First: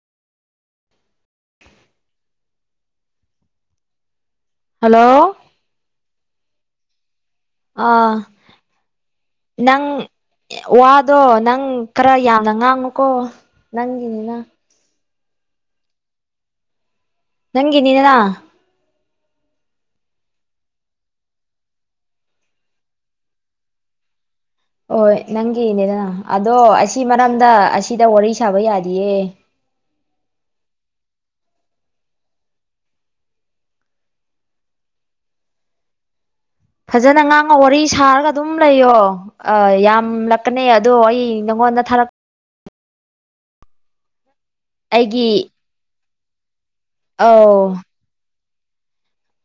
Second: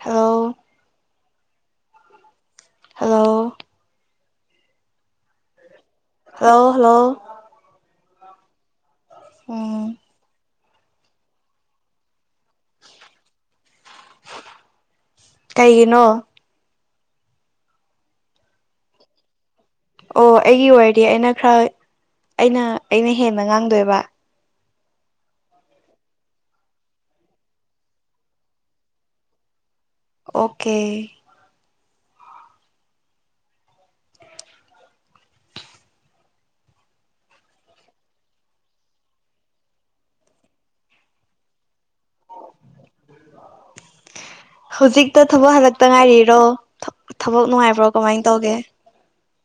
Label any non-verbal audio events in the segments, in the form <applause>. Hello. <inaudible> Hello. Hello. Hello hello. ꯑꯥ꯫ ꯎꯝ꯫ ꯅꯪ ꯋꯥꯗꯣ ꯅꯪ ꯈꯔ ꯌꯥꯝꯅ ꯉꯥꯡꯉꯨꯀꯣ ꯅꯪꯒꯤꯅꯤꯅ꯫ ꯀꯩꯒꯤꯅꯣ꯫ ꯅꯪꯒꯅꯤꯗꯅꯥ ꯑꯣ ꯑꯩꯒꯤ ꯑꯣꯏꯔꯗꯤ ꯑꯩꯅ ꯈꯔ ꯑꯩꯅ ꯑꯩꯅ ꯍꯦꯟꯅ ꯉꯥꯡꯗꯣꯏꯕ꯫ ꯍꯣꯏ ꯅꯪꯒꯤꯅꯦꯗꯅ ꯑꯗꯣ ꯑꯁꯤ ꯃꯔꯝꯗ ꯑꯁꯤꯗ ꯋꯥꯔꯤ ꯁꯥꯕ ꯌꯥꯗꯤꯌꯦ꯫ ꯑꯣꯀꯦ꯫ ꯐꯖꯅ ꯉꯥꯡꯉꯨ ꯋꯥꯔꯤ ꯁꯥꯔꯒ ꯑꯗꯨꯝ ꯂꯩꯌꯣ ꯌꯥꯝꯂꯛꯀꯅꯤ ꯑꯗꯣ ꯑꯩ ꯅꯪꯉꯣꯟꯗ ꯊꯥꯔꯛꯄ꯫ ꯍꯧꯖꯤꯛꯇ ꯑꯩꯒꯤ ꯊꯕꯛ ꯍꯜꯂꯛꯇ ꯉꯥꯏꯔꯤ ꯔꯣ꯫ ꯊꯕꯛ ꯑꯧ ꯅꯨꯡꯉꯥꯏꯕ꯭ꯔꯣ ꯀꯃꯥꯏꯅ ꯇꯧꯒꯦ꯫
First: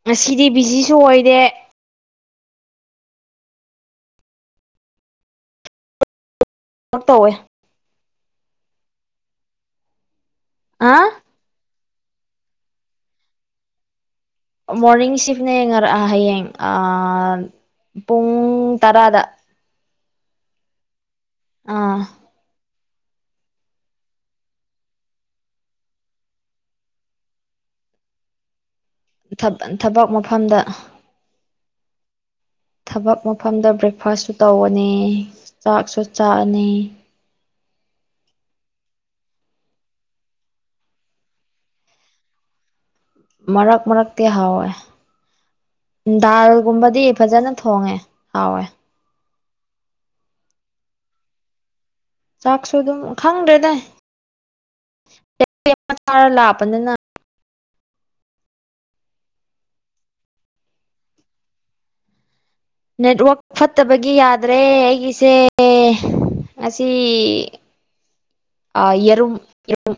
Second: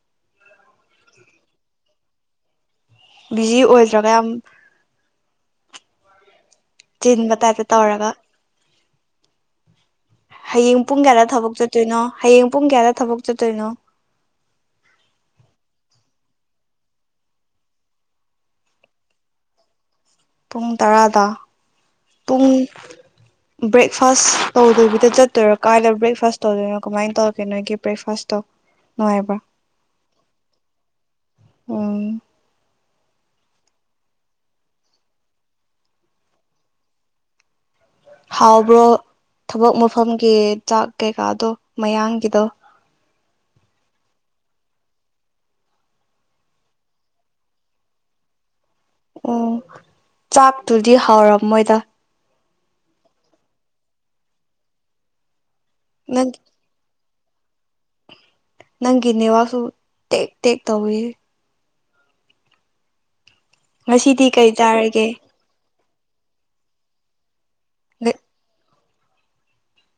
ꯉꯁꯤꯗꯤ ꯕꯤꯖꯤꯁꯨ ꯑꯣꯏꯗꯦ꯫ ꯕꯤꯖꯤ ꯑꯣꯏꯗ꯭ꯔꯒ ꯌꯥꯝ꯫ ꯊꯕꯛ ꯇꯧꯋꯦ ꯆꯤꯟꯕ ꯇꯥꯏꯞꯇ ꯇꯧꯔꯒ꯫ ꯍꯌꯦꯡ ꯑ ꯄꯨꯡ ꯀꯌꯥꯥ ꯊꯕꯛ ꯆꯠ꯫ ꯆꯠꯇꯣꯏꯅꯣ ꯍꯌꯦꯡ ꯄꯨꯡ ꯀꯌꯥꯗ ꯊꯕꯛ ꯆꯠꯇꯣꯏꯅꯣ꯫ ꯃꯣꯔꯅꯤꯡ ꯁꯤꯐꯅ ꯌꯦꯡꯉꯔꯛ ꯍꯌꯦꯡ ꯄꯨꯡ ꯇꯔꯥꯗ꯫ ꯄꯨꯡ ꯇꯔꯥ꯫ ꯇ ꯑꯥ ꯇꯨꯡ꯫ ꯕ꯭ꯔꯦꯛꯐꯥꯁ ꯇꯧꯗꯣꯏꯕꯤꯗ ꯆꯠꯇꯣꯏꯔꯣ ꯀꯥꯏꯗ ꯕ꯭ꯔꯦꯛꯐꯥꯁ ꯇꯧꯗꯣꯏꯅꯣ ꯀꯃꯥꯏꯅ ꯇꯧꯔꯒꯦ ꯅꯣꯏꯒꯤ ꯕ꯭ꯔꯦꯛꯐꯥꯁꯇꯣ꯫ ꯅꯨꯡꯉꯥꯏꯕ꯭ꯔꯥ ꯊꯕꯟ ꯊꯕꯛ ꯃꯐꯝꯗ ꯎꯝ ꯊꯕꯛ ꯃꯐꯝꯗ ꯕ꯭ꯔꯦꯛꯐꯥꯁꯁꯨ ꯇꯧꯕꯅꯤ ꯆꯥꯛꯁꯨ ꯆꯥꯑꯅꯤ ꯍꯥꯎꯕ꯭ꯔꯣ ꯊꯕꯛ ꯃꯐꯝꯒꯤ ꯆꯥꯛ ꯀꯩꯀꯥꯗꯣ ꯃꯌꯥꯡꯒꯤꯗꯣ ꯃꯔꯛ ꯃꯔꯛꯇꯤ ꯍꯥꯎꯋꯦ ꯗꯥꯜꯒꯨꯝꯕꯗꯤ ꯐꯖꯅ ꯊꯣꯡꯉꯦ ꯍꯥꯎꯋꯦ ꯑꯣ ꯆꯥꯛꯇꯨꯗꯤ ꯍꯥꯎꯔꯝꯃꯣꯏꯗ ꯆꯥꯛꯁꯨꯨ ꯑꯗꯨꯝ ꯈꯪꯗ꯭ꯔꯦꯗ ꯅꯪ <unintelligible> ꯅꯪꯒꯤ ꯅꯦꯋꯥꯛꯁꯨ ꯇꯦꯛ ꯇꯦꯛ ꯇꯧꯋꯦꯍꯦ ꯅꯦꯠꯋꯔ꯭ꯛ ꯐꯠꯇꯕꯒꯤ ꯉꯁꯤꯗꯤ ꯀꯩ ꯌꯥꯗ꯭ꯔꯦ ꯆꯥꯔꯒꯦ ꯑꯩꯒꯤꯁꯦ ꯑꯦ ꯉꯁꯤ <inaudible> ꯑꯥ ꯌꯦꯔꯨꯝ ꯌꯦ ꯔꯨꯝ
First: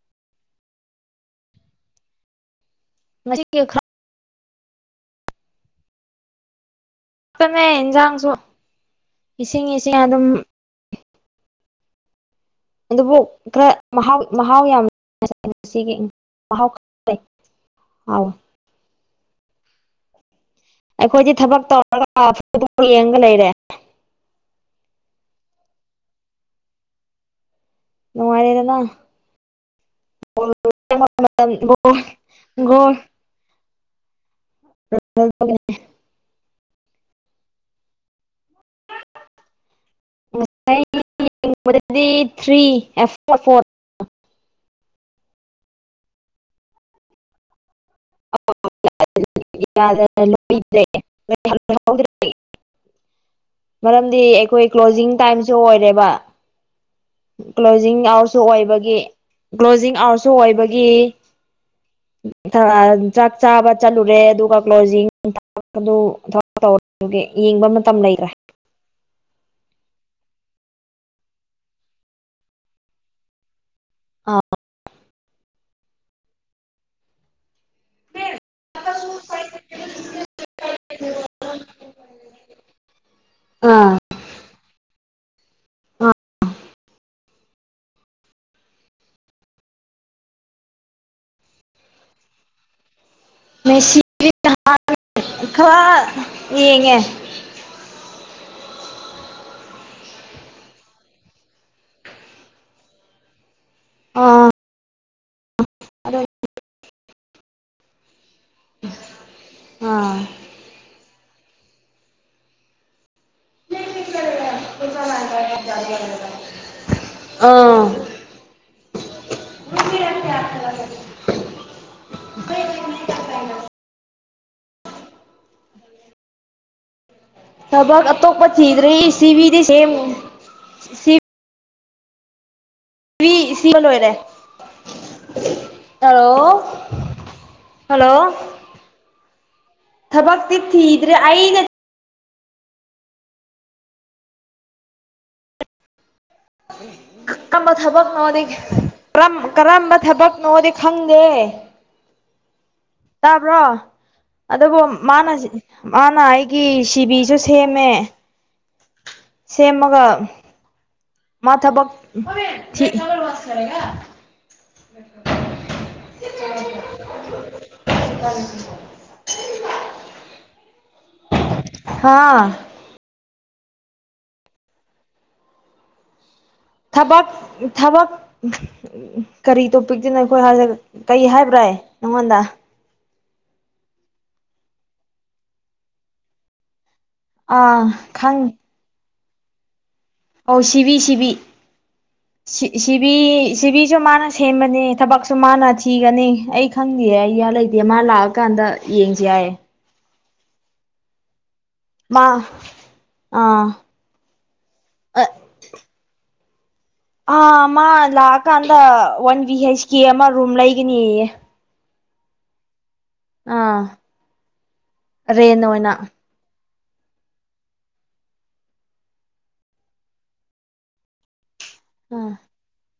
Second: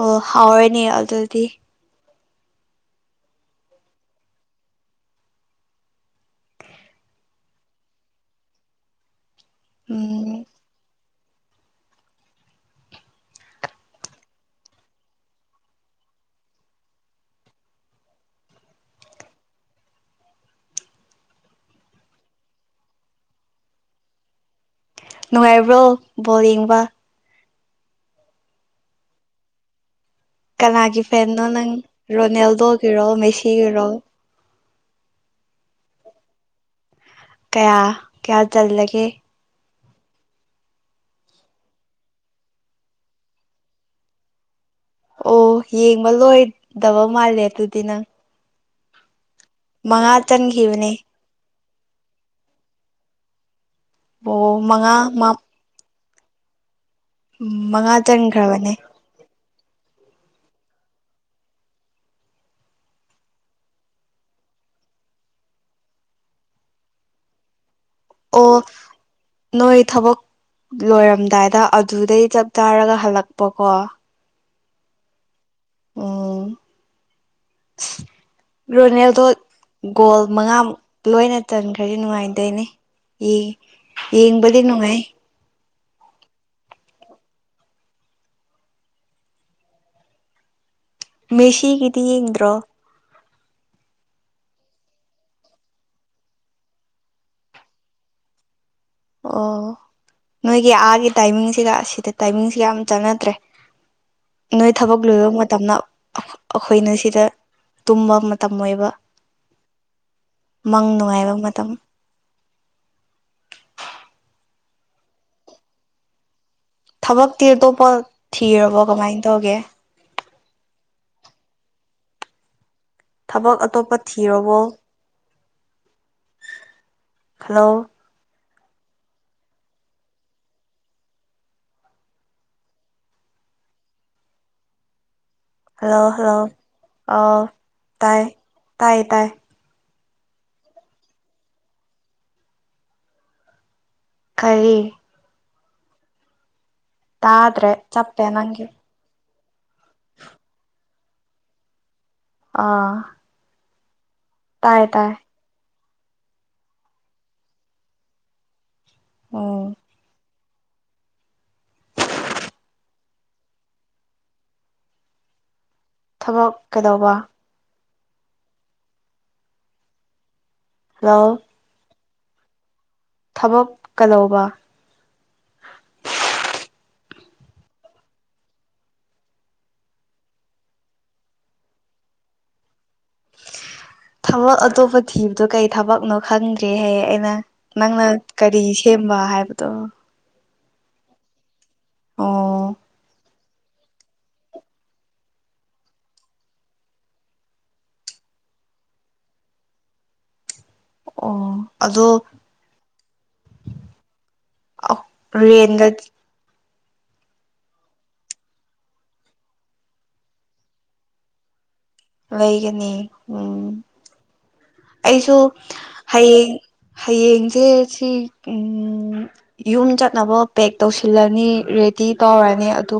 ꯑꯣ ꯍꯥꯎꯔꯦꯅꯦ ꯑꯗꯨꯗꯤ ꯉꯁꯤ ꯒꯤ ꯈꯔ ꯐꯝꯃꯦ ꯏꯟꯖꯥꯥꯡꯁꯨ ꯏꯁꯤꯡ ꯏꯁꯤꯡ ꯑꯗꯨꯝ ꯎꯝ <unintelligible> ꯑꯩꯈꯣꯏꯗꯤ ꯊꯕꯛ ꯇꯧꯔꯒ ꯑꯥ ꯐꯨꯠ ꯕꯣꯜ ꯌꯦꯡꯉꯒ ꯂꯩꯔꯦ ꯅꯨꯡꯉꯥꯏꯕ꯭ꯔꯣ ꯕꯣꯜ ꯌꯦꯡꯕ ꯅꯨꯡꯉꯥꯢꯔꯦꯗꯅ ꯀꯅꯥꯒꯤ ꯐꯦꯟꯅꯣ ꯅꯪ ꯔꯣꯅꯦꯜꯗꯣꯒꯤꯔꯣ ꯃꯦꯁꯤꯒꯤꯔꯣ ꯔꯣ <unintelligible> ꯀꯌꯥ ꯀ꯭ꯌꯥ ꯆꯜꯂꯒꯦ <unintelligible> ꯑꯣ ꯌꯦꯡꯕ ꯂꯣꯏ ꯗꯕ ꯃꯥꯜꯂꯦ ꯑꯗꯨꯗꯤ ꯅꯪ <unintelligible> <unintelligible> ꯃꯉꯥ <unintelligible> ꯆꯟꯈꯤꯕꯅꯦ ꯃꯔꯝꯗꯤ ꯑꯣ ꯑꯩꯈꯣꯏ ꯃꯉꯥ ꯀ꯭ꯂꯣꯖꯤꯡ ꯇꯥꯏꯝꯁꯨ ꯑꯣꯏꯔꯦꯕ ꯃꯉꯥ ꯀ꯭ꯂꯣꯖꯤꯡ ꯑꯋꯔꯁꯨ ꯆꯟꯈ꯭ꯔꯕꯅꯦ ꯑꯣꯏꯕꯒꯤ ꯀ꯭ꯂꯣꯖꯤꯡ ꯑꯋꯔꯁꯨ ꯑꯣꯏꯕꯒꯤ ꯊꯔꯑꯔ <unintelligible> ꯑꯣ ꯅꯣꯏ ꯊꯕꯛ ꯂꯣꯏꯔꯝꯗꯥꯏꯗ ꯑꯗꯨꯗꯩ ꯆꯞ ꯆꯥꯔꯒ ꯍꯜꯂꯛꯄꯀꯣ ꯑꯥ ꯑꯣ ꯔꯣꯅꯦꯜꯗꯣ ꯒꯣꯜ ꯃꯉꯥꯃꯨꯛ ꯂꯣꯏꯅ ꯆꯟꯈ꯭ꯔꯗꯤ ꯅꯨꯡꯉꯥꯏꯗꯦꯅꯦ ꯌꯦ ꯑꯥ ꯌꯦꯡꯕꯗꯤ ꯅꯨꯡꯉꯥꯏ ꯃꯦꯁꯤꯒꯤꯗꯤ ꯌꯦꯡꯗ꯭ꯔꯣ ꯃꯦꯁꯤ <unintelligible> ꯈꯔ ꯌꯦꯡꯉꯦ ꯑꯣ ꯅꯣꯏꯒꯤ ꯑꯥꯒꯤ ꯇꯥꯏꯃꯤꯡꯁꯤꯒ ꯁꯤꯗ ꯇꯥꯏꯃꯤꯡꯁꯤꯒ ꯌꯥꯝ ꯆꯥꯟꯅꯗ꯭ꯔꯦ ꯑꯥ ꯅꯣꯏ ꯊꯥꯕꯛ <unintelligible> ꯇꯞꯅ ꯑꯗꯨ ꯑꯩꯈꯣꯏꯅ ꯁꯤꯗ ꯇꯨꯝꯕ ꯃꯇꯝ ꯃꯇꯝ ꯑꯣꯏꯕ ꯑꯥ ꯃꯪ ꯅꯨꯡꯉꯥꯏꯕ ꯃꯇꯝ <unintelligible> ꯊꯕꯛꯇꯤ ꯑꯥ ꯑꯇꯣꯞꯄ ꯊꯤꯔꯕꯣ ꯀꯃꯥꯏꯅ ꯇꯧꯒꯦ <unintelligible> ꯊꯕꯛ ꯑꯇꯣꯞꯄ ꯊꯤꯔꯕꯣ ꯍꯜꯂꯣ ꯊꯕꯛ ꯑꯇꯣꯞꯄ ꯊꯤꯗ꯭ꯔꯤ ꯁꯤꯕꯤꯗꯤ ꯁꯦꯝꯃꯤ ꯁꯤꯕꯤ ꯁꯦꯝꯕ ꯂꯣꯏꯔꯦ ꯍꯜꯂꯣ ꯍꯜꯂꯣ ꯑꯣ ꯍꯜꯂꯣ ꯇꯥꯏ ꯇꯥꯌꯦ ꯇꯥꯌꯦ ꯊꯕꯛꯇꯤ ꯊꯤꯗ꯭ꯔꯦ ꯑꯩꯅ ꯀꯔꯤ ꯇꯥꯗ꯭ꯔꯦ ꯀꯔꯝꯕ ꯆꯞꯄꯦ ꯊꯕꯛꯅꯣꯗꯤ ꯅꯪꯒꯤ ꯀꯔꯝ ꯀꯔꯝꯕ ꯊꯕꯛꯅꯣꯗꯤ ꯈꯪꯗꯦ ꯑꯥ ꯇꯥꯕ꯭ꯔꯣ ꯑꯗꯨꯕꯣ ꯇꯥꯏ ꯇꯥꯏ ꯃꯅꯥ ꯁꯤ ꯃꯥꯅ ꯑꯩꯒꯤ ꯁꯤꯕꯤꯁꯨ ꯁꯦꯝꯃꯦ ꯎꯝ ꯁꯦꯝꯃꯒ ꯃꯥ ꯊꯕꯛ ꯊꯕꯛ ꯀꯩꯗꯧꯕ <unintelligible> ꯍꯜꯂꯣ ꯍꯥꯥ ꯊꯕꯛ ꯀꯩꯗꯧꯕ ꯊꯕꯛ ꯊꯕꯛ ꯀꯔꯤ ꯇꯣꯄꯤꯛꯇꯁꯤꯅꯣ ꯑꯩꯈꯣꯏ ꯀꯩ ꯍꯥꯏꯕ꯭ꯔꯥ ꯅꯪꯉꯣꯟꯗ ꯊꯕꯛ ꯑꯇꯣꯞꯄ ꯊꯤꯕꯗꯣ ꯀꯩ ꯊꯕꯛꯅꯣ ꯈꯪꯗ꯭ꯔꯦ ꯍꯥꯏꯌꯦ ꯑꯩꯅ ꯑꯥ ꯅꯪꯅ ꯈꯪ ꯀꯔꯤ ꯁꯦꯝ ꯍꯥꯏꯕꯇꯣ ꯑꯧ ꯁꯤꯕꯤ ꯁꯤꯕꯤ ꯁꯤ ꯑꯣ ꯁꯤꯕꯤ ꯄ꯭ꯔꯤꯊꯤꯕꯤꯁꯨ ꯃꯥꯅ ꯁꯦꯝꯃꯅꯤ ꯊꯕꯛꯁꯨ ꯃꯥꯅ ꯊꯤꯒꯅꯤ ꯑꯩ ꯈꯪꯗꯦ ꯑꯩꯌꯥ ꯂꯩꯇꯦ ꯃꯥ ꯂꯥꯛꯑꯀꯥꯟꯗ ꯌꯦꯡꯁꯤ ꯌꯥꯏꯌꯦ ꯑꯣ ꯑꯗꯣ ꯃꯥ ꯑꯥ ꯑ ꯔꯦꯟꯗ ꯑꯥ ꯃꯥ ꯂꯥꯛꯑꯀꯥꯟꯗ ꯋꯥꯟ ꯚꯤ ꯍꯩꯁꯀꯤ ꯑꯃ ꯔꯨꯝ ꯂꯩꯒꯅꯤꯌꯦ ꯂꯩꯒꯅꯤ ꯎꯝ ꯑꯥ ꯑꯩꯁꯨ ꯔꯦꯟ ꯑꯣꯏꯅ ꯍꯌꯦꯡ ꯍꯌꯦꯡꯁꯦ ꯁꯤ ꯌꯨꯝ ꯆꯠꯅꯕ ꯄꯦꯛ ꯇꯧꯁꯤꯜꯂꯅꯤ ꯔꯦꯗꯤ ꯑꯥ ꯇꯧꯔꯅꯤ ꯑꯗꯨ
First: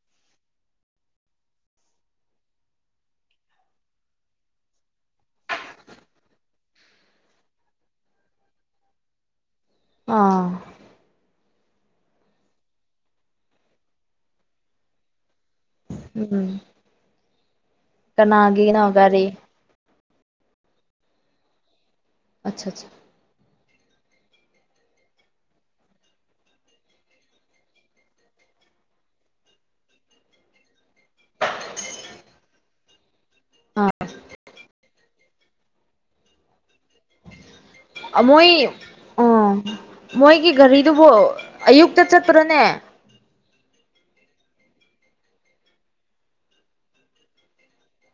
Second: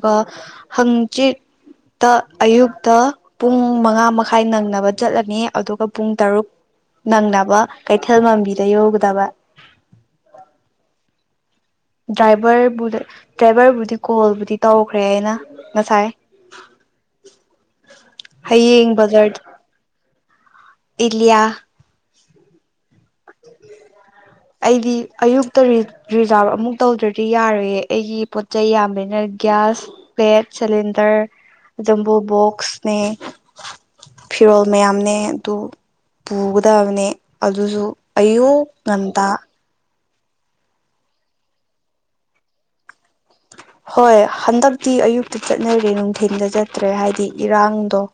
ꯍꯪꯆꯤꯠꯇ ꯑꯌꯨꯛꯇ ꯄꯨꯡ ꯃꯉꯥ ꯃꯈꯥꯏ ꯅꯪꯅꯕ ꯆꯠꯂꯅꯤ ꯑꯗꯨꯒ ꯄꯨꯡ ꯇꯔꯨꯛ ꯅꯪꯅꯕ ꯀꯩꯊꯦꯜ ꯃꯥꯟꯕꯤꯗ ꯌꯧꯒꯗꯕ ꯑꯥ ꯗ꯭ꯔꯥꯏꯚꯔꯕꯨ ꯗ꯭ꯔꯥꯏꯚꯔꯕꯨꯗꯤ ꯀꯣꯜꯕꯨꯗꯤ ꯇꯧꯈ꯭ꯔꯦ ꯑꯩꯅ ꯉꯁꯥꯏ ꯎꯝ ꯀꯅꯥꯒꯤꯅꯣ ꯍꯌꯦꯡ ꯒꯥꯔꯤ ꯕꯖꯥꯔ ꯏꯂꯤꯌꯥ ꯑꯆꯥ ꯑꯆꯥ ꯑꯩꯗꯤ ꯑꯌꯨꯛꯇ ꯔꯤꯖꯥꯔꯚ ꯑꯃꯨꯛ ꯇꯧꯗ꯭ꯔꯗꯤ ꯌꯥꯔꯣꯏꯌꯦ ꯑꯩꯒꯤ ꯄꯣꯠꯆꯩ ꯌꯥꯝꯕꯅ ꯒ꯭ꯌꯥꯁ ꯄꯦꯠ ꯁꯤꯂꯤ ꯗꯔ ꯖꯝꯕꯨ ꯕꯣꯛꯁ ꯑꯥ <unintelligible> ꯐꯤꯔꯣꯜ ꯃꯌꯥꯝ ꯅꯦ ꯇꯨ ꯄꯨꯒꯗ ꯕꯅꯦ ꯑꯗꯨꯁꯨ ꯃꯣꯏ ꯑꯌꯨꯛ ꯉꯟ ꯇ ꯑꯥ ꯃꯣꯏꯒꯤ ꯒꯥꯔꯤꯗꯨꯕꯨ ꯑꯌꯨꯛꯇ ꯆꯠꯄꯔꯥꯅꯦ ꯍꯣꯏ ꯍꯟꯗꯛꯇꯤ ꯑꯌꯨꯛꯇ ꯆꯠꯅꯔꯦ ꯅꯨꯡꯊꯤꯟꯗ ꯆꯠꯇ꯭ꯔꯦ ꯍꯥꯏꯗꯤ ꯏꯔꯥꯡꯗꯣ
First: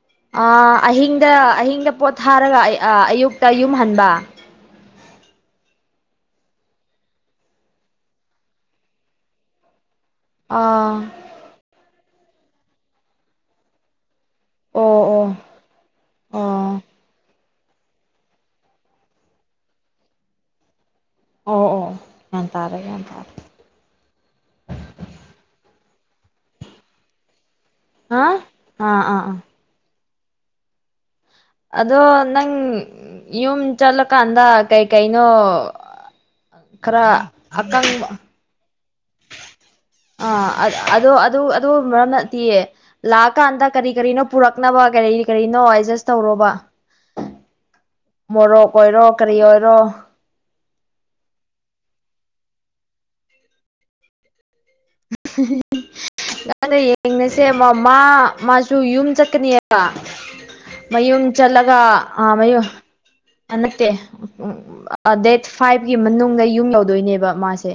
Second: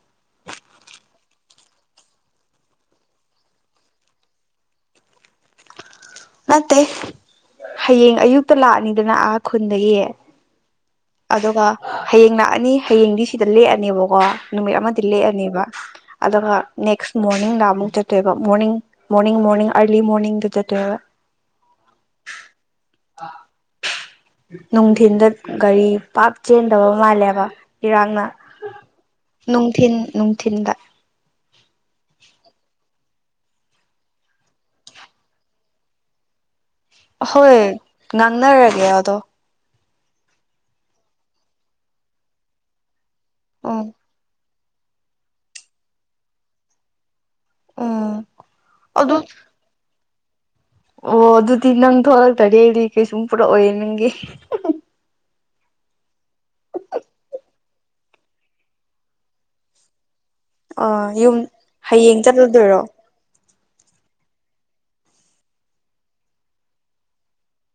ꯑ ꯑꯍꯤꯡꯗ ꯑꯍꯤꯡꯗ ꯄꯣꯠ ꯊꯥꯔꯒ ꯑꯌꯨꯛꯇ ꯌꯨꯝ ꯍꯟꯕ ꯅꯠꯇꯦ ꯍꯌꯦꯡ ꯑꯌꯨꯛꯇ ꯂꯥꯛꯑꯅꯤꯗꯅ ꯑꯥ ꯈꯨꯟꯗꯒꯤ ꯑ ꯑꯗꯨꯒ ꯍꯌꯦꯡ ꯂꯥꯛꯑꯅꯤ ꯍꯌꯦꯡꯗꯤ ꯁꯤꯗ ꯂꯦꯛꯑꯅꯦꯕꯀꯣ ꯅꯨꯃꯤꯠ ꯑꯣ ꯑꯃꯗꯤ ꯑꯣ ꯂꯦꯛꯑꯅꯦꯕ ꯑꯗꯨꯒ ꯑꯣ ꯅꯦꯛꯁ ꯃꯣꯔ ꯃꯣꯔꯅꯤꯡ ꯗꯑꯃꯨꯛ ꯆꯠꯇꯣꯏꯕ ꯃꯣꯔꯅꯤꯡ ꯃꯣꯔꯅꯤꯡ ꯃꯣꯔꯅꯤꯡ ꯑꯔꯂꯤ ꯃꯣꯔꯅꯤꯡꯗ ꯆꯠꯇꯦꯕ ꯑꯣ ꯑꯣ ꯒ꯭ꯌꯥꯟ ꯇꯥꯔꯦ ꯒ꯭ꯌꯥꯟ ꯇꯥꯔꯦ ꯅꯨꯡꯊꯤꯟꯗ ꯒꯥꯔꯤ ꯄꯥꯛ ꯆꯦꯟꯗꯕ ꯃꯥꯜꯂꯦꯕ ꯏꯔꯥꯡꯅ ꯍꯥ ꯑꯥ ꯑꯥ ꯑꯥ ꯅꯨꯡꯊꯤꯜ ꯅꯨꯡꯊꯤꯜꯗ ꯑꯗꯣ ꯅꯪ ꯌꯨꯝ ꯆꯠꯂꯀꯥꯟꯗ ꯀꯩ ꯀꯩꯅꯣ ꯈꯔ ꯍꯣꯏ ꯉꯥꯡꯅꯔꯒꯦ ꯇꯣ ꯑ ꯑ ꯑꯗꯨ ꯑꯗꯨ ꯃꯔꯝ ꯅꯠꯇꯤꯌꯦ ꯂꯥꯛ ꯀꯥꯟꯗ ꯎꯝ ꯀꯔꯤ ꯀꯔꯤꯅꯣ ꯄꯨꯔꯛ ꯊꯛꯅꯕ ꯀꯔꯤ ꯀꯔꯤꯅꯣ ꯑꯦꯗꯖꯁ ꯇꯧꯔꯣꯕ ꯎꯝ ꯃꯣꯔꯣꯛ ꯑꯣꯏꯔꯣ ꯑꯗꯨ ꯀꯔꯤ ꯑꯣꯏꯔꯣ ꯑꯣ ꯑꯗꯨꯗꯤ ꯅꯪ ꯊꯣꯛꯂꯛꯇꯔꯗꯤ ꯀꯩꯁꯨꯝ ꯄꯨꯔꯛꯑꯣꯏꯑꯦ ꯅꯪꯒꯤ ꯅꯪꯗ ꯌꯦꯡꯉꯁꯦ ꯃ ꯃꯥ ꯃꯥꯁꯨ ꯌꯨꯝ ꯆꯠꯀꯅꯤꯕ ꯑ ꯃꯌꯨꯝ ꯌꯨꯝ ꯆꯠꯂꯒ ꯍꯌꯦꯡ ꯑꯥ ꯃꯌꯨꯝ ꯆꯠꯂꯨꯗꯣꯏꯔꯣ ꯅꯠꯇꯦ ꯗꯦꯠ ꯐꯥꯏꯚꯀꯤ ꯃꯅꯨꯡꯗ ꯌꯨꯝ ꯌꯧꯗꯣꯏꯅꯦꯕ ꯃꯥꯁꯦ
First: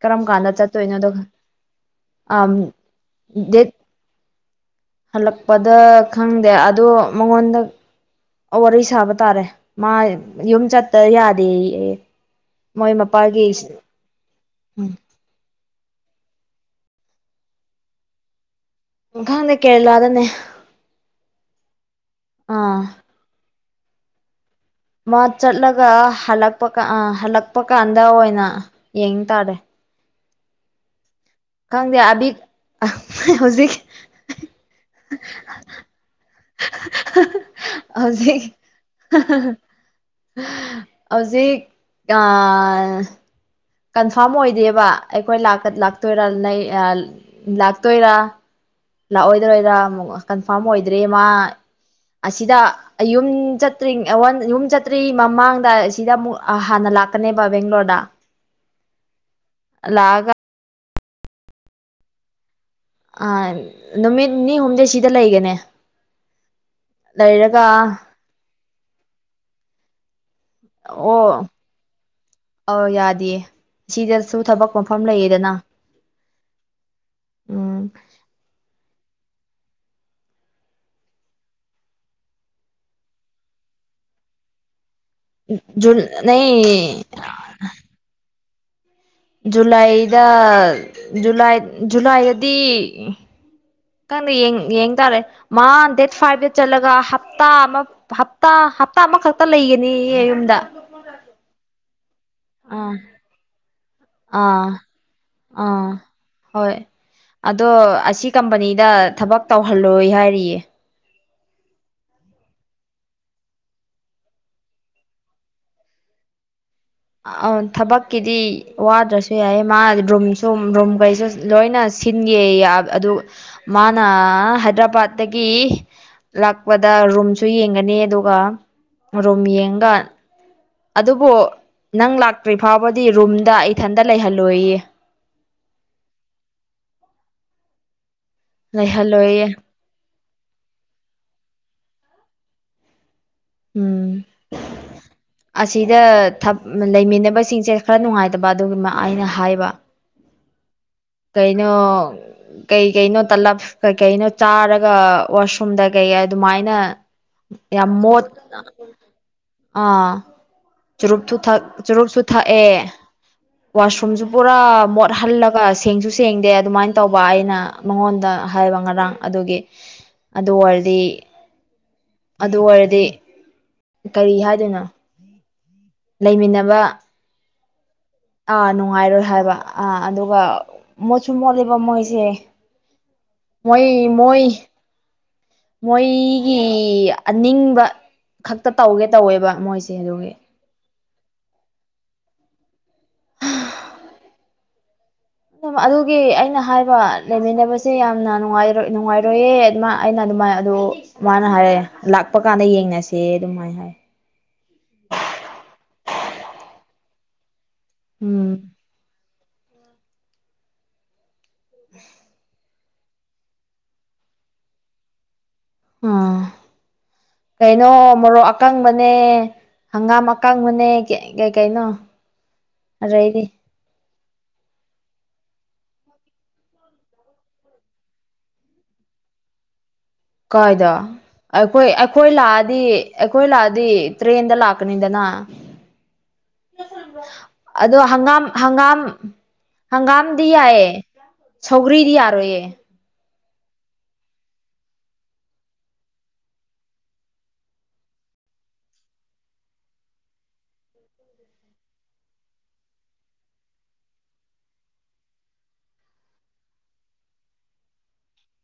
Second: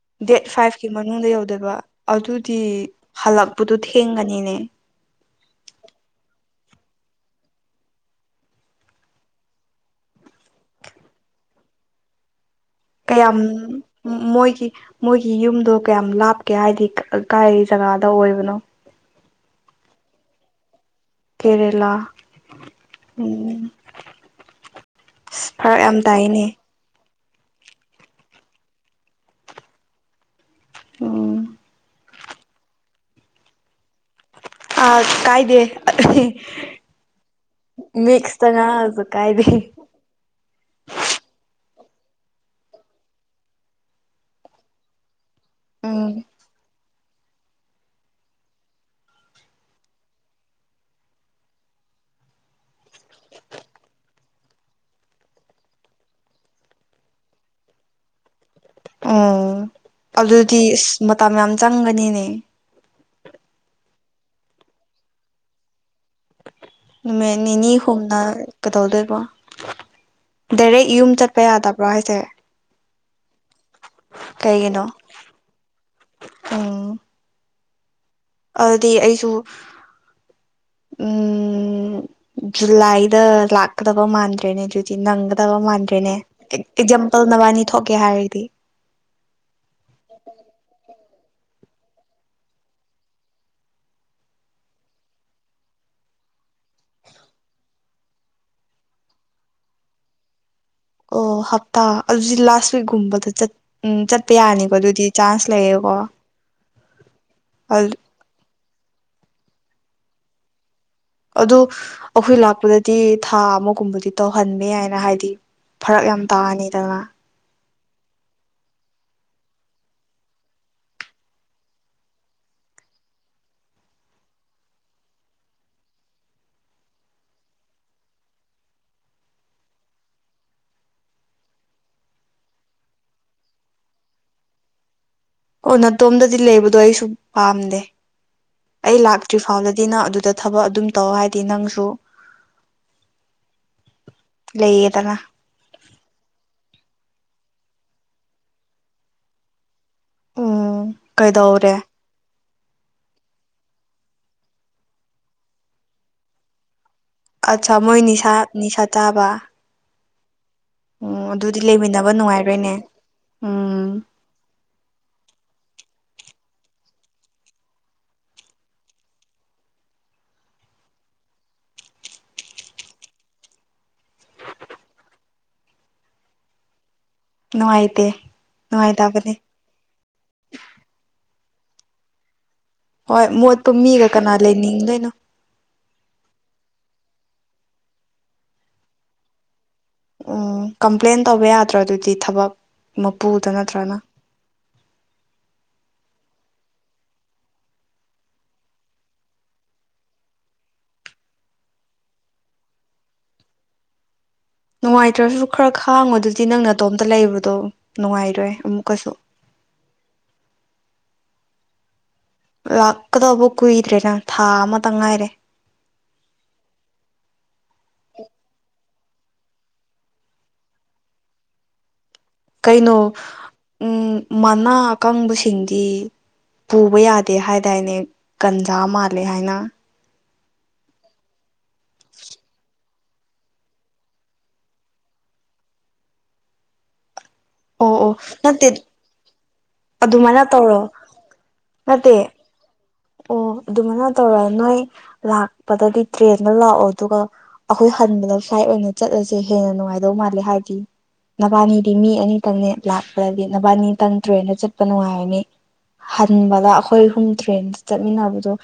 ꯀꯔꯝ ꯀꯥꯟꯗ ꯆꯠꯇꯣꯏꯅꯣ ꯑꯗꯨꯒ ꯗꯣꯏꯕ ꯑꯗꯨꯗꯤ ꯗꯦꯠ ꯍꯜꯂꯛꯄꯗꯣ ꯊꯦꯡ ꯅꯤꯅꯦ ꯍꯜꯂꯛꯄꯗ ꯈꯪꯗꯦ ꯑꯗꯣ ꯃꯉꯣꯟꯗ ꯋꯥꯔꯤ ꯁꯥꯕ ꯇꯥꯔꯦ ꯃꯥ ꯌꯨꯝ ꯆꯠꯇ ꯌꯥꯗꯦ ꯑꯦ ꯀꯌꯥꯝ ꯃꯣꯏꯒꯤ ꯎꯝ ꯃꯣꯏꯒꯤ ꯌꯨꯝꯗꯣ ꯀꯌꯥꯝ ꯂꯥꯞꯀꯦ ꯍꯥꯏꯗꯤ ꯀꯥꯏ ꯖꯒꯥꯗ ꯑꯣꯏꯕꯅꯣ ꯈꯪꯗꯦ ꯀꯦꯔꯦꯂꯥꯗꯅꯦ ꯀꯦꯔꯦꯂꯥ ꯑꯥ ꯎꯝ ꯃꯥ ꯐꯔꯛ ꯆꯠꯂꯒ ꯌꯥꯝ ꯇꯥꯏꯅꯦ ꯍꯜꯂꯛꯄ ꯀꯥꯟ ꯑꯥ ꯍꯜꯂꯛꯄ ꯀꯥꯟꯗ ꯑꯣꯏꯅ ꯌꯦꯡ ꯇꯥꯔꯦ ꯎꯝ ꯈꯪꯗꯦ ꯑꯕꯤ ꯍꯧꯖꯤꯛ ꯑ ꯀꯥꯏꯗꯦ ꯍꯧꯖꯤꯛ ꯃꯤꯛꯁꯇ ꯉꯥꯡꯕꯁꯨ ꯀꯥꯏꯗꯦ ꯑꯥ ꯀꯟꯐꯥꯔꯝ ꯑꯣꯏꯗꯦꯕ ꯑꯩꯈꯣꯏ ꯎꯝ ꯂꯥꯛꯇꯣꯏꯔꯥ ꯂꯥꯛꯇꯣꯏꯔꯥ ꯂꯥꯛꯑꯣꯏꯗꯣꯏꯔꯥ ꯑꯃꯨꯛ ꯀꯟꯐꯥꯔꯝ ꯑꯣꯏꯗ꯭ꯔꯦꯃ ꯑꯁꯤꯗ ꯌꯨꯝ ꯆꯠꯇ꯭ꯔꯤꯉ ꯌꯨꯝ ꯆꯠꯇ꯭ꯔꯤꯉꯩ ꯃꯃꯥꯡꯗ ꯑꯁꯤꯗ ꯑꯃꯨꯛ ꯍꯥꯟꯅ ꯂꯥꯛꯀꯅꯦꯕ ꯕꯦꯡꯒ꯭ꯂꯣꯔꯗ ꯎꯝ ꯂꯥꯛꯑꯒ ꯑꯗꯨꯗꯤ ꯃꯇꯝ ꯌꯥꯝ ꯆꯪꯒꯅꯤꯅꯦ ꯑ ꯅꯨꯃꯤꯠ ꯅꯤꯅꯤ ꯍꯨꯝꯅꯤ ꯁꯤꯗ ꯂꯩꯒꯅꯤ ꯅꯨꯃꯤꯠ ꯅꯤꯅꯤ ꯍꯨꯝꯅꯤ ꯀꯗꯧꯗꯣꯏꯕ ꯗꯥꯏꯔꯦꯛ ꯌꯨꯝ ꯆꯠꯄ ꯑꯣ ꯌꯥꯗꯕ꯭ꯔꯣ ꯍꯥꯏꯁꯦ ꯗꯦ꯫ ꯁꯤꯗꯁꯨ ꯊꯕꯛ ꯀꯩꯒꯤꯅꯣ ꯃꯐꯝ ꯂꯩꯌꯦꯗꯅ꯫ ꯎꯝ ꯎꯝ꯫ ꯑꯗꯨꯗꯤ ꯑꯩꯁꯨ ꯎꯝ ꯖꯨꯂꯥꯏꯗ ꯂꯥꯛꯀꯗꯕ ꯃꯥꯟꯗ꯭ꯔꯦꯅꯦ ꯑꯗꯨ꯫ ꯅꯪꯒꯗꯕ ꯃꯥꯟꯗ꯭ꯔꯦꯅꯦ ꯅ ꯑꯦꯛꯖꯥꯝꯄꯜ ꯅꯕꯥꯅꯤ ꯊꯣꯛꯀꯦ ꯍꯥꯏꯔꯗꯤ꯫ ꯖꯨꯂꯥꯏꯗ꯫ ꯖꯨꯂꯥꯏ ꯖꯨꯂꯥꯏꯗꯗꯤ ꯌꯦꯡ ꯇꯥꯔꯦ ꯃꯥ ꯗꯦꯠ ꯐꯥꯏꯚꯇ ꯆꯠꯂꯒ ꯍꯞꯇꯥ ꯑꯃ ꯍꯞꯇꯥ ꯍꯞꯇꯥ ꯑꯃꯈꯛꯇ ꯂꯩꯒꯅꯤ ꯌꯨꯝꯗ꯫ ꯑꯣ ꯍꯞꯇꯥ ꯑꯗꯨꯗꯤ ꯂꯥꯁ ꯑꯥ ꯋꯤꯛꯀꯨꯝꯕꯗ ꯆꯠ꯫ ꯎꯝ ꯆꯠꯄ ꯑꯥ ꯌꯥꯅꯤꯀꯣ ꯑꯗꯨꯗꯤ ꯆꯥꯟꯁ ꯑꯥ ꯂꯩꯌꯦꯀꯣ꯫ ꯍꯣꯏ ꯑꯗꯣ ꯑꯁꯤ ꯀꯝꯄꯅꯤ꯫ ꯗ ꯊꯕꯛ ꯇꯧꯍꯜꯂꯣꯏ ꯍꯥꯏꯔꯤꯌꯦ꯫ ꯑꯗꯨ ꯑꯩꯈꯣꯏ ꯂꯥꯛꯄꯗꯗꯤ ꯊꯥ ꯑꯃꯒꯨꯝꯕꯗꯤ ꯇꯧꯍꯟꯅꯤꯅꯥ ꯍꯥꯏꯅ ꯍꯥꯏꯌꯦ ꯐꯔꯛ ꯌꯥꯝ ꯇꯥꯅꯤ꯫ <unintelligible> ꯊꯕꯛꯀꯤꯗꯤ ꯋꯥꯗ꯭ꯔꯁꯨ ꯌꯥꯏ ꯃꯥ ꯔꯨꯝꯁꯨ ꯔꯨꯝꯈꯩꯁꯨ ꯂꯣꯏꯅ ꯁꯤꯟꯒꯦ ꯑꯗꯨ ꯃꯥꯅ ꯍꯥꯏꯗ꯭ꯔꯕꯥꯠꯇꯠꯇꯒꯤ ꯂꯥꯛꯄꯗ ꯔꯨꯝꯁꯨ ꯌꯦꯡꯒꯅꯤ ꯑꯗꯨꯒ ꯔꯨꯝ ꯌꯦꯡꯒ꯫ ꯑꯗꯨꯕꯨ ꯅꯪ ꯂꯥꯛꯇ꯭ꯔꯤ ꯐꯥꯎꯕꯗꯤ ꯔꯨꯝꯗ ꯏꯊꯟꯇ ꯂꯩꯍꯜꯂꯣꯏꯌꯦ꯫ ꯀꫭ ꯅꯥꯇꯣꯝꯗꯗꯤ ꯂꯩꯕꯗꯣ ꯑꯩꯁꯨ ꯄꯥꯝꯗꯦ꯫ ꯑꯩ ꯂꯥꯛꯇ꯭ꯔꯤ ꯂꯩꯍꯜꯂꯣꯏꯌꯦ ꯐꯥꯎꯗꯗꯤ ꯅꯪ ꯑꯗꯨꯗ ꯊꯕꯛ ꯑꯗꯨꯝ ꯇꯧ ꯍꯥꯏꯗꯤ ꯅꯪꯁꯨ ꯎꯝ ꯂꯩꯌꯦꯗꯅ ꯑꯁꯤꯗ ꯊꯕ ꯂꯩꯃꯤꯟꯅ ꯕꯁꯤꯡꯁꯦ ꯈꯔ ꯅꯨꯡꯉꯥꯏꯇꯕ ꯑꯗꯨꯒꯤ ꯑꯩꯅ ꯍꯥꯏꯕ ꯎꯝ ꯀꯩꯅꯣ ꯀꯩꯗꯧꯔꯦ ꯀꯩ ꯀꯩꯅꯣ ꯇꯂꯞ ꯀꯩꯀꯩꯅꯣ ꯆꯥꯔꯒ ꯋꯥꯁꯔꯨꯝꯗ ꯀꯩ ꯑꯗꯨꯃꯥꯏꯅ ꯑꯠꯆꯥ ꯌꯥꯝ ꯃꯣꯏ ꯃꯣꯠ ꯅꯤꯁꯥ ꯅꯤꯁꯥ ꯆꯥꯕꯥ꯫ ꯑꯥ ꯆꯨꯔꯨꯞꯁꯨ ꯊꯛ ꯂꯩꯃꯤꯟꯅꯕ ꯆꯨꯔꯨꯞꯁꯨ ꯊꯛꯑꯦ꯫ ꯅꯨꯡꯉꯥꯏꯔꯣꯏꯅꯦ ꯎꯝ ꯋꯥꯁꯔꯨꯝꯁꯨ ꯄꯨꯔꯥ ꯃꯣꯠꯍꯜꯂꯒ ꯁꯦꯡꯁꯨ ꯁꯦꯡꯗꯦ ꯑꯗꯨꯃꯥꯏꯅ ꯇꯧꯕ ꯑꯩꯅ ꯃꯉꯣꯟꯗ ꯍꯥꯏꯕ ꯉꯔꯥꯡ ꯑꯗꯨꯒꯤ ꯑꯗꯨ ꯑꯣꯏꯔꯗꯤ ꯑꯗꯨ ꯑꯣꯏꯔꯗꯤ ꯀꯔꯤ ꯍꯥꯏꯗꯣꯏꯅꯣ꯫ ꯂꯩꯃꯤꯟꯅꯕ ꯅꯨꯡꯉꯥꯏ ꯑꯥ ꯅꯨꯡꯉꯥꯏꯔꯣꯏ ꯍꯥꯏꯕ ꯑꯥ ꯑꯗꯨꯒ ꯃꫭꯠꯁꯨ ꯁꯨ ꯃꯣꯠꯂꯦꯕ ꯃꯣꯏꯁꯦ꯫ ꯍꯣꯏ ꯃꯣꯠꯄ ꯃꯣꯏ ꯃꯤꯒ ꯀꯅꯥ ꯃꯣꯏ ꯂꯩꯅꯤꯡꯗꯣꯏꯅꯣ꯫ ꯃꯣꯏꯒꯤ ꯑꯅꯤꯡꯕ ꯈꯛꯇ ꯇꯧꯒꯦ ꯇꯧꯋꯦꯕ ꯃꯣꯏꯁꯦ꯫ ꯁꯦ ꯑꯗꯨꯒꯤ ꯎꯝ ꯀꯝꯄ꯭ꯂꯦꯟ ꯇꯧꯕ ꯌꯥꯗ꯭ꯔꫭ ꯑꯗꯨꯗꯤ ꯊꯕꯛ ꯃꯄꯨꯗ ꯅꯠꯇ꯭ꯔꯅ꯫ ꯑꯗꯨꯒꯤ ꯑꯩꯅ ꯍꯥꯏꯕ ꯂꯩꯃꯤꯟꯅꯕꯁꯦ ꯌꯥꯝꯅ ꯅꯨꯡꯉꯥꯏꯔꯣꯏꯌꯦ ꯑꯗꯨꯃꯥꯏ ꯑꯩꯅ ꯑꯗꯨꯃꯥꯏꯅ ꯑꯗꯨ ꯃꯥꯅ ꯍꯥꯏꯔ ꯂꯥꯛꯄ ꯀꯥꯟꯗ ꯌꯦꯡꯅꯁꯦ ꯑꯗꯨꯃꯥꯏꯅ ꯍꯥꯏ꯫ ꯅꯨꯡꯉꯥꯏꯇ꯭ꯔꯁꯨ ꯈꯔ ꯈꯥꯡꯉꯨ ꯑꯗꯨꯗꯤ ꯅꯪꯇꯣꯝ ꯇꯥ ꯂꯩꯕꯗꯣ ꯎꯝ ꯅꯨꯡꯉꯥꯏꯔꯣꯏ ꯑꯃꯨꯛꯀꯁꯨ꯫ ꯂꯥꯛꯀꯗꯕ ꯀꯨꯏꯗꯔ꯭ꯦꯅ ꯊꯥ ꯑꯃ ꯇꯪ ꯉꯥꯏꯔꯦ꯫ ꯎꯝ ꯀꯩꯅꯣ ꯃꯔꯣꯛ ꯑꯀꯪ ꯃꯅꯦ ꯍꯪꯒꯥꯝ ꯑꯀꯥꯡꯕꯅꯦ ꯀ ꯀꯩꯅꯣ ꯀꯩꯅꯣ ꯑꯗꯩꯗꯤ ꯎꯝ ꯃꯅꯥ ꯑꯀꯪꯕꯁꯤꯡꯗꯤ ꯄꯨꯕ ꯌꯥꯗꯦ ꯍꯥꯏꯗꯥꯏꯅꯦ ꯒꯟꯖꯥ ꯃꯥꯜꯂꯦ ꯍꯥꯏꯅ꯫ ꯀꯥꯏꯗ ꯑꯩꯈꯣꯏ ꯑꯩꯈꯣꯏ ꯂꯥꯛꯑꯗꯤ ꯑꯩꯈꯣꯏ ꯂꯥꯛꯑꯗꯤ ꯇ꯭ꯔꯦꯟꯗ ꯂꯥꯛꯀꯅꯤꯗꯅ꯫ ꯑꯣ ꯑꯗꯣ ꯑꯣ ꯍꯪꯒꯥꯝ ꯅꯠꯇꯦ ꯍꯪꯒꯥꯝ ꯑꯗꯨꯃꯥꯏꯅ ꯍꯪꯒꯥꯝꯗꯤ ꯇꯧꯔꯣ ꯌꯥꯏꯑꯦ ꯁꯧꯒ꯭ꯔꯤꯗꯤ ꯅꯠꯇꯦ ꯌꯥꯔꯣꯏꯌꯦ꯫ ꯑꯣ ꯑꯗꯨꯃꯥꯏꯅ ꯇꯧꯔ ꯅꯣꯏ ꯂꯥꯛꯄꯗꯗꯤ ꯇ꯭ꯔꯦꯟꯗ ꯂꯥꯛꯑꯣ ꯑꯗꯨꯒ ꯑꯩꯈꯣꯏ ꯍꯟꯕꯗ ꯐ꯭ꯂꯥꯏꯠ ꯑꯣꯏꯅ ꯆꯠꯂꯁꯦ ꯍꯦꯟꯅ ꯅꯨꯡꯉꯥꯏꯗꯧ ꯃꯥꯜꯂꯦ ꯍꯥꯏꯗꯤ ꯅꯕꯥꯅꯤꯗꯤ ꯃꯤ ꯑꯅꯤꯇꯪꯅꯦ ꯂꯥꯛꯄꯗꯗꯤ ꯅꯕꯥꯅꯤꯇꯪ ꯇ꯭ꯔꯦꯟꯗ ꯆꯠꯄ ꯅꯨꯡꯉꯥꯏꯔꯅꯤ ꯍꯟꯕꯗ ꯑꯩꯈꯣꯏ ꯑꯍꯨꯝ ꯇ꯭ꯔꯦꯟ ꯆꯠꯃꯤꯟꯅꯕꯗꯣ